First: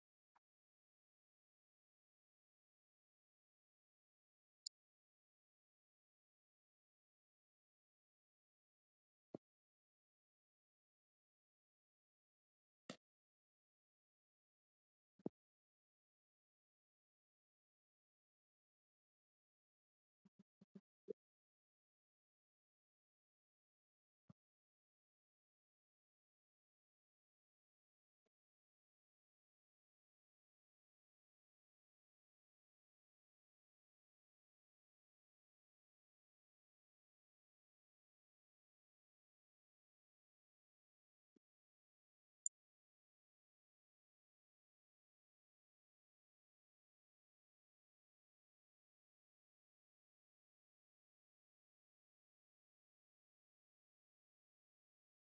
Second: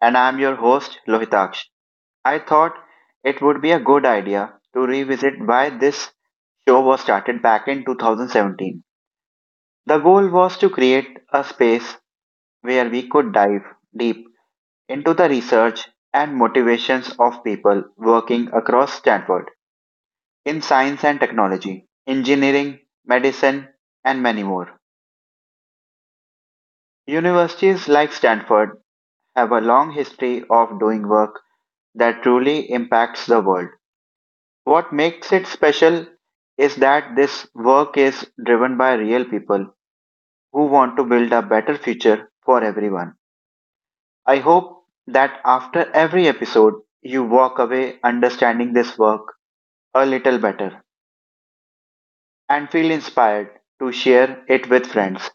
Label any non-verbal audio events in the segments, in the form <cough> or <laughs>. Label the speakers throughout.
Speaker 1: and I'm your host, Lohitaksh. I thought it would be a good idea to revisit why this show was started back in 2017. The goal was to create a space where we could dive deep into the research and motivations of people working across Stanford in science and technology, engineering, medicine, and many more. Universities like Stanford have a long history of doing work that truly impacts the world. What makes it special is that this work is driven by real people who want to build a better future for everyone. I hope that after every episode, you walk away understanding this work a little better and feel inspired to share it with friends,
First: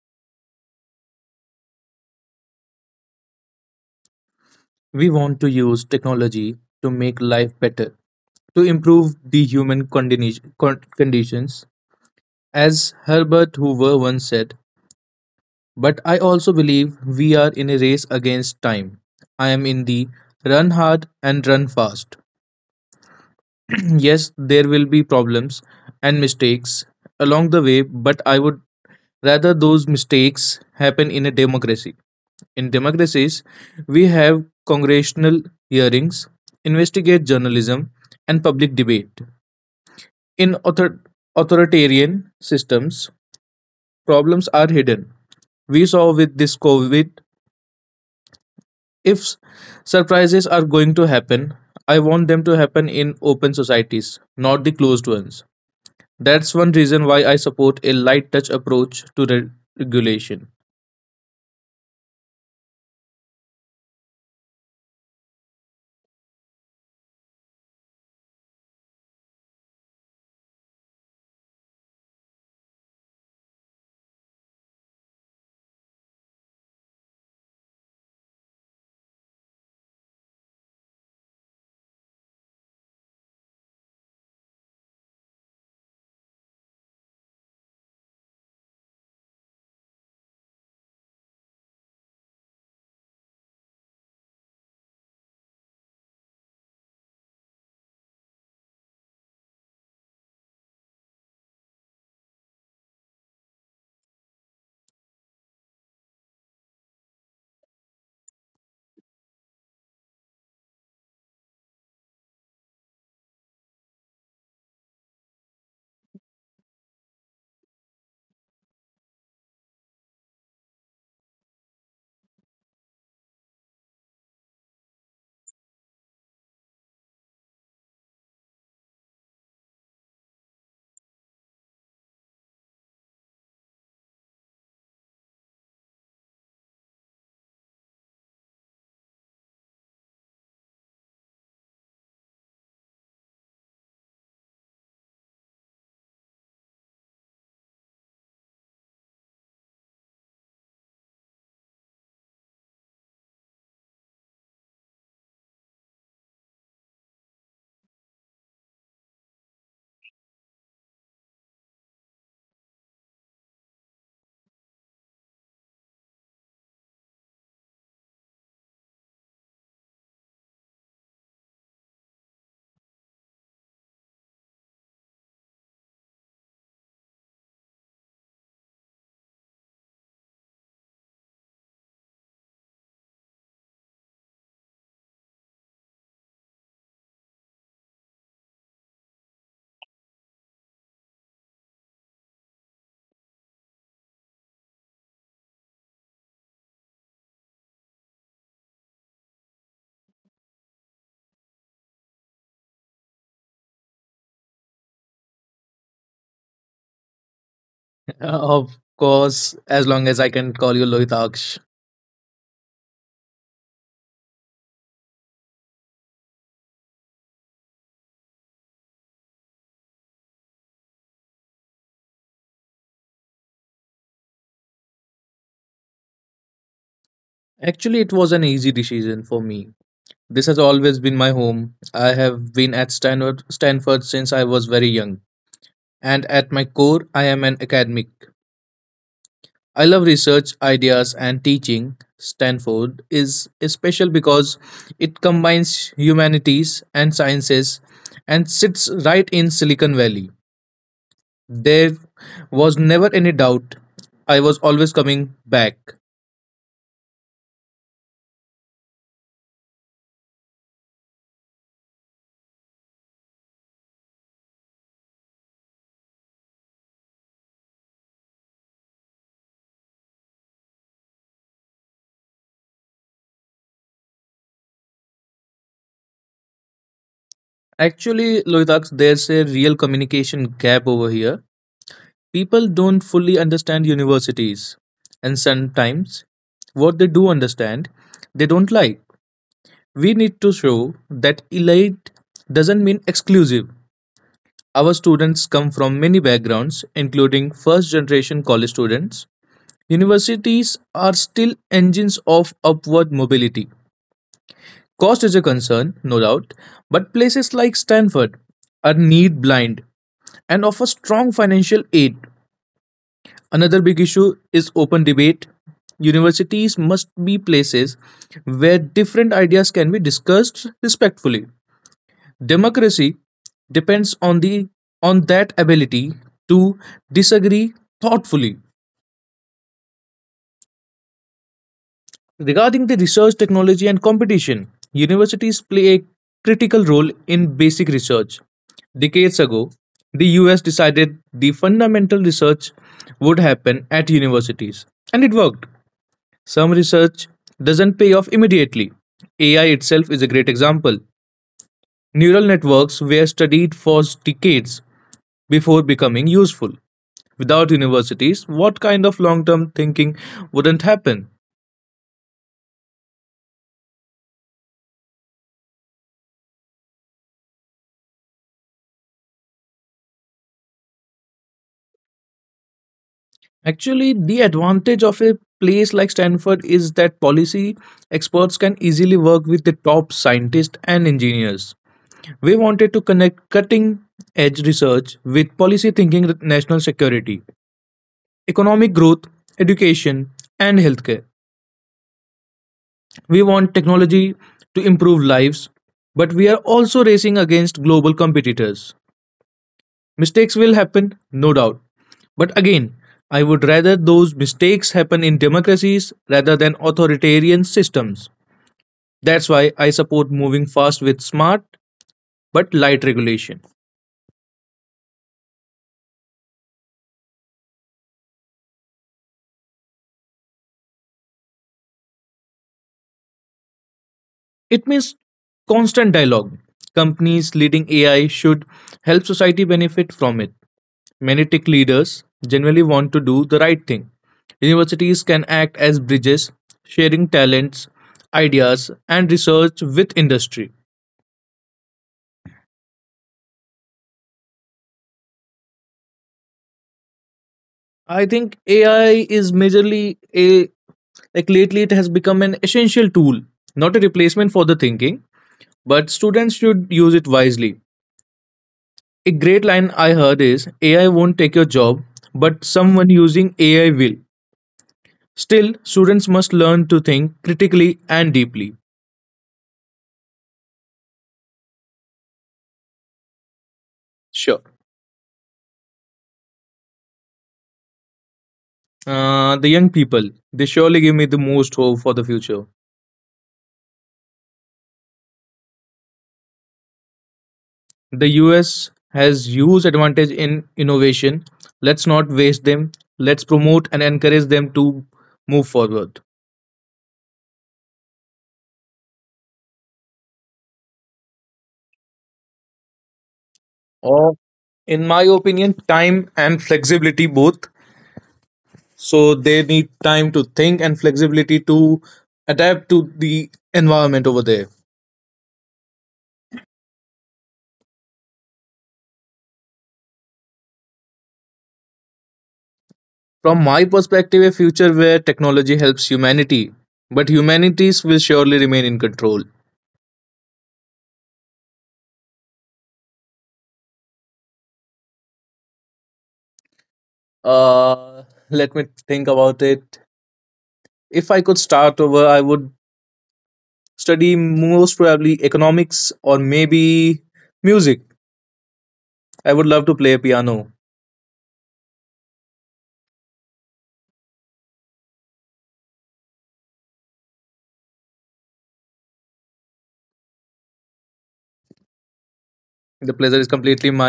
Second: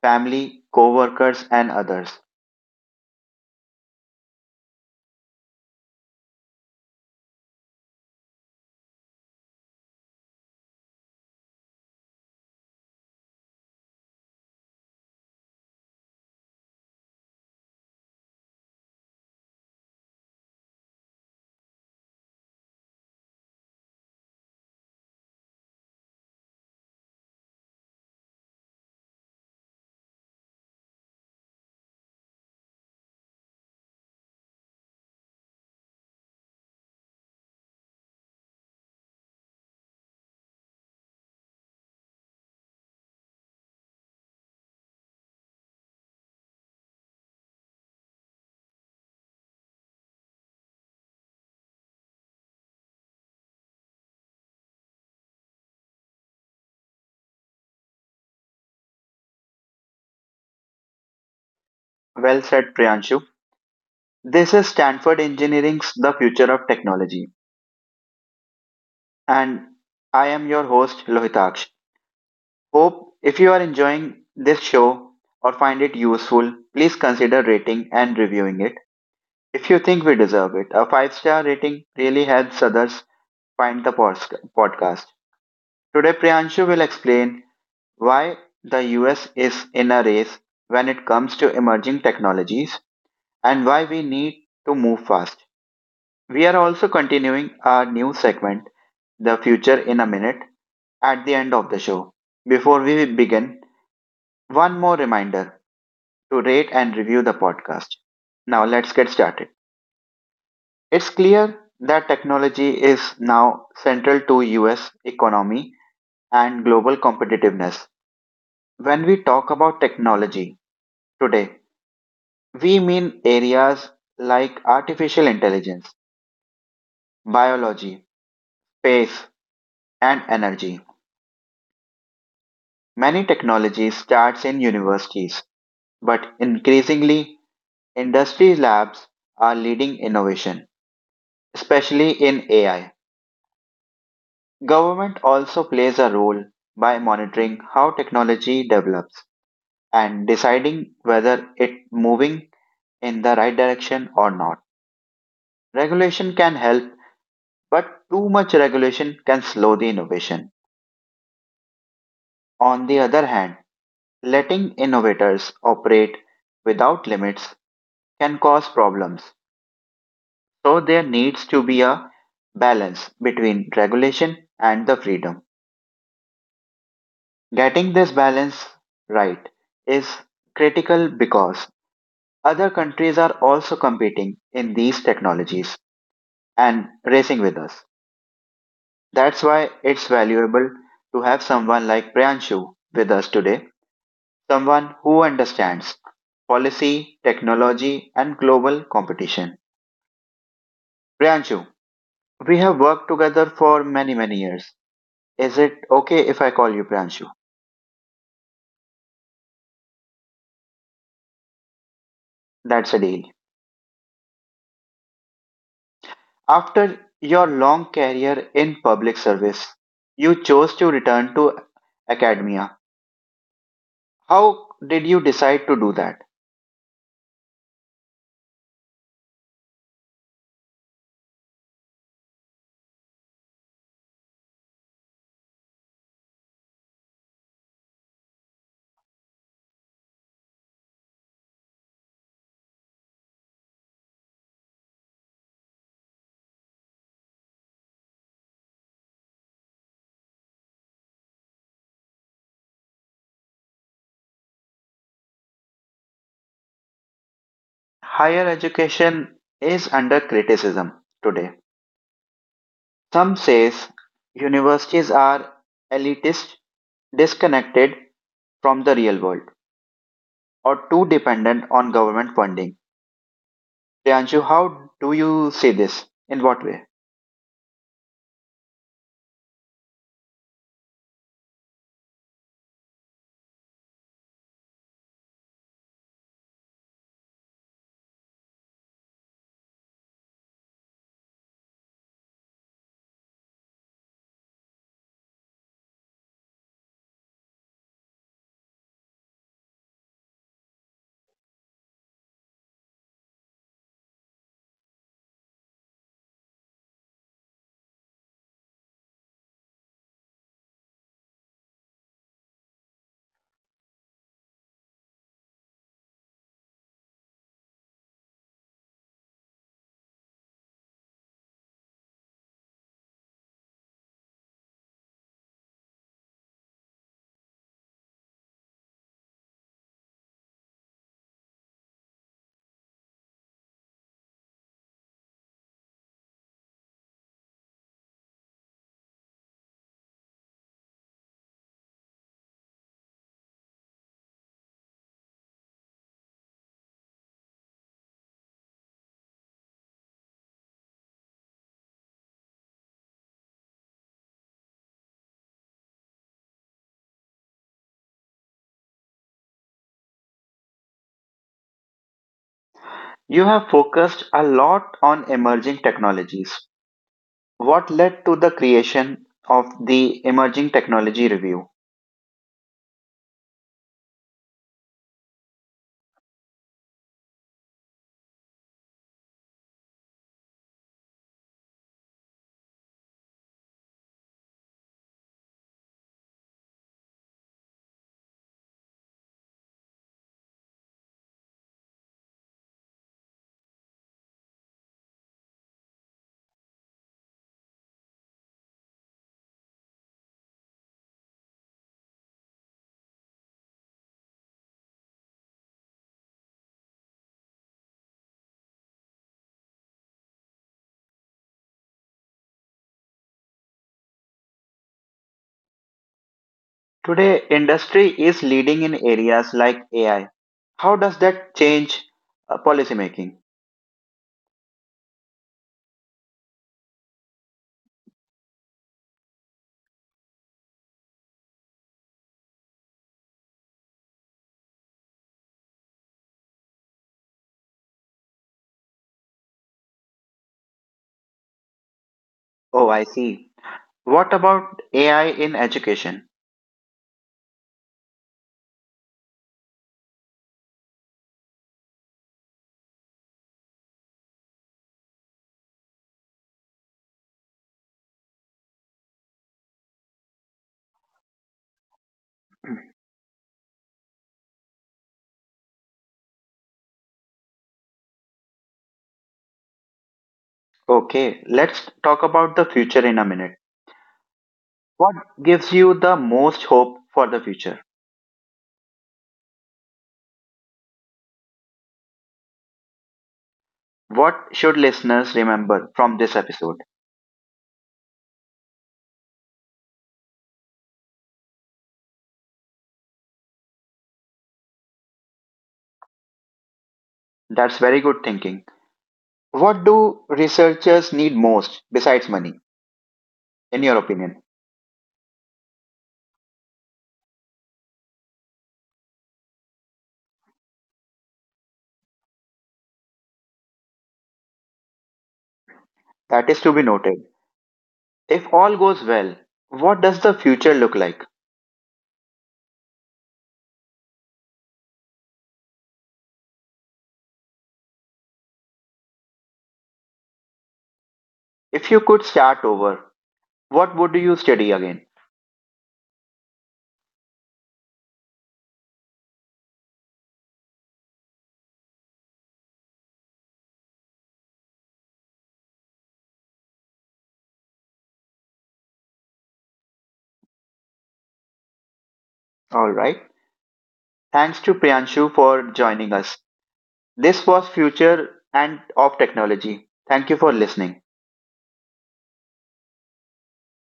Speaker 1: family, co workers, and others.
Speaker 2: We want to use technology to make life better, to improve the human conditions, as Herbert Hoover once said. But I also believe we are in a race against time. I am in the run hard and run fast. <clears throat> Yes, there will be problems and mistakes along the way, but I would rather those mistakes happen in a democracy. In democracies, we have congressional hearings, investigate journalism, and public debate. In authoritarian systems, problems are hidden. We saw with this COVID, if surprises are going to happen, I want them to happen in open societies, not the closed ones. That's one reason why I support a light touch approach to regulation.
Speaker 1: Well said, Priyanshu. This is Stanford Engineering's The Future of Technology. And I am your host Lohitaksh. Hope if you are enjoying this show or find it useful, please consider rating and reviewing it if you think we deserve it. A five-star rating really helps others find the podcast. Today, Priyanshu will explain why the US is in a race when it comes to emerging technologies and why we need to move fast. We are also continuing our new segment, The Future in a Minute, at the end of the show. Before we begin, one more reminder to rate and review the podcast. Now let's get started. It's clear that technology is now central to US economy and global competitiveness. When we talk about technology today, we mean areas like artificial intelligence, biology, space, and energy. Many technologies starts in universities, but increasingly industry labs are leading innovation, especially in AI. Government also plays a role by monitoring how technology develops and deciding whether it moving in the right direction or not. Regulation can help, but too much regulation can slow the innovation. On the other hand, letting innovators operate without limits can cause problems. So there needs to be a balance between regulation and the freedom. Getting this balance right is critical because other countries are also competing in these technologies and racing with us. That's why it's valuable to have someone like Priyanshu with us today, someone who understands policy, technology, and global competition. Priyanshu, we have worked together for many, many years. Is it okay if I call you Pranshu?
Speaker 2: <laughs> Of course, as long as I can call you Lohitaksh.
Speaker 1: That's a deal. After your long career in public service, you chose to return to academia. How did you decide to do that?
Speaker 2: Actually, it was an easy decision for me. This has always been my home. I have been at Stanford since I was very young, and at my core, I am an academic. I love research, ideas, and teaching. Stanford is special because it combines humanities and sciences and sits right in Silicon Valley. There was never any doubt. I was always coming back.
Speaker 1: Higher education is under criticism today. Some says universities are elitist, disconnected from the real world, or too dependent on government funding. Priyanshu, how do you see this? In what way?
Speaker 2: Actually, Loitax, there's a real communication gap over here. People don't fully understand universities, and sometimes what they do understand, they don't like. We need to show that elite doesn't mean exclusive. Our students come from many backgrounds, including first generation college students. Universities are still engines of upward mobility. Cost is a concern, no doubt, but places like Stanford are need blind and offer strong financial aid. Another big issue is open debate. Universities must be places where different ideas can be discussed respectfully. Democracy depends on the on that ability to disagree thoughtfully. Regarding the research technology and competition, universities play a critical role in basic research. Decades ago, the US decided the fundamental research would happen at universities, and it worked. Some research doesn't pay off immediately. AI itself is a great example. Neural networks were studied for decades before becoming useful. Without universities, what kind of long term thinking wouldn't happen?
Speaker 1: You have focused a lot on emerging technologies. What led to the creation of the Emerging Technology Review?
Speaker 2: Actually, the advantage of a place like Stanford is that policy experts can easily work with the top scientists and engineers. We wanted to connect cutting edge research with policy thinking national security economic growth, education, and healthcare. We want technology to improve lives, but we are also racing against global competitors. Mistakes will happen, no doubt. But again, I would rather those mistakes happen in democracies rather than authoritarian systems. That's why I support moving fast with smart but light regulation.
Speaker 1: Today, industry is leading in areas like AI. How does that change policymaking?
Speaker 2: It means constant dialogue. Companies leading AI should help society benefit from it. Many tech leaders generally want to do the right thing. Universities can act as bridges, sharing talents, ideas, and research with industry.
Speaker 1: Oh, I see. What about AI in education? <clears throat>
Speaker 2: I think AI is majorly a like lately it has become an essential tool, not a replacement for the thinking, but students should use it wisely. A great line I heard is AI won't take your job, but someone using AI will. Still, students must learn to think critically and deeply.
Speaker 1: Okay, let's talk about the future in a minute.
Speaker 2: Sure.
Speaker 1: What gives you the most hope for the future?
Speaker 2: The young people, they surely give me the most hope for the future.
Speaker 1: What should listeners remember from this episode?
Speaker 2: The US has huge advantage in innovation. Let's not waste them. Let's promote and encourage them to move forward.
Speaker 1: That's very good thinking. What do researchers need most besides money, in your
Speaker 2: Or,
Speaker 1: opinion?
Speaker 2: in my opinion, time and flexibility both. So they need time to think and flexibility to adapt to the environment over there.
Speaker 1: That is to be noted. If all goes well, what does the future look like?
Speaker 2: From my perspective, a future where technology helps humanity, but humanities will surely remain in control.
Speaker 1: If you could start over, what would you study again?
Speaker 2: Uh, let me think about it. If I could start over, I would study most probably economics or maybe music. I would love to play piano.
Speaker 1: All right. Thanks to Priyanshu for joining us. This was Future and of Technology. Thank you for listening.
Speaker 2: The pleasure is completely mine.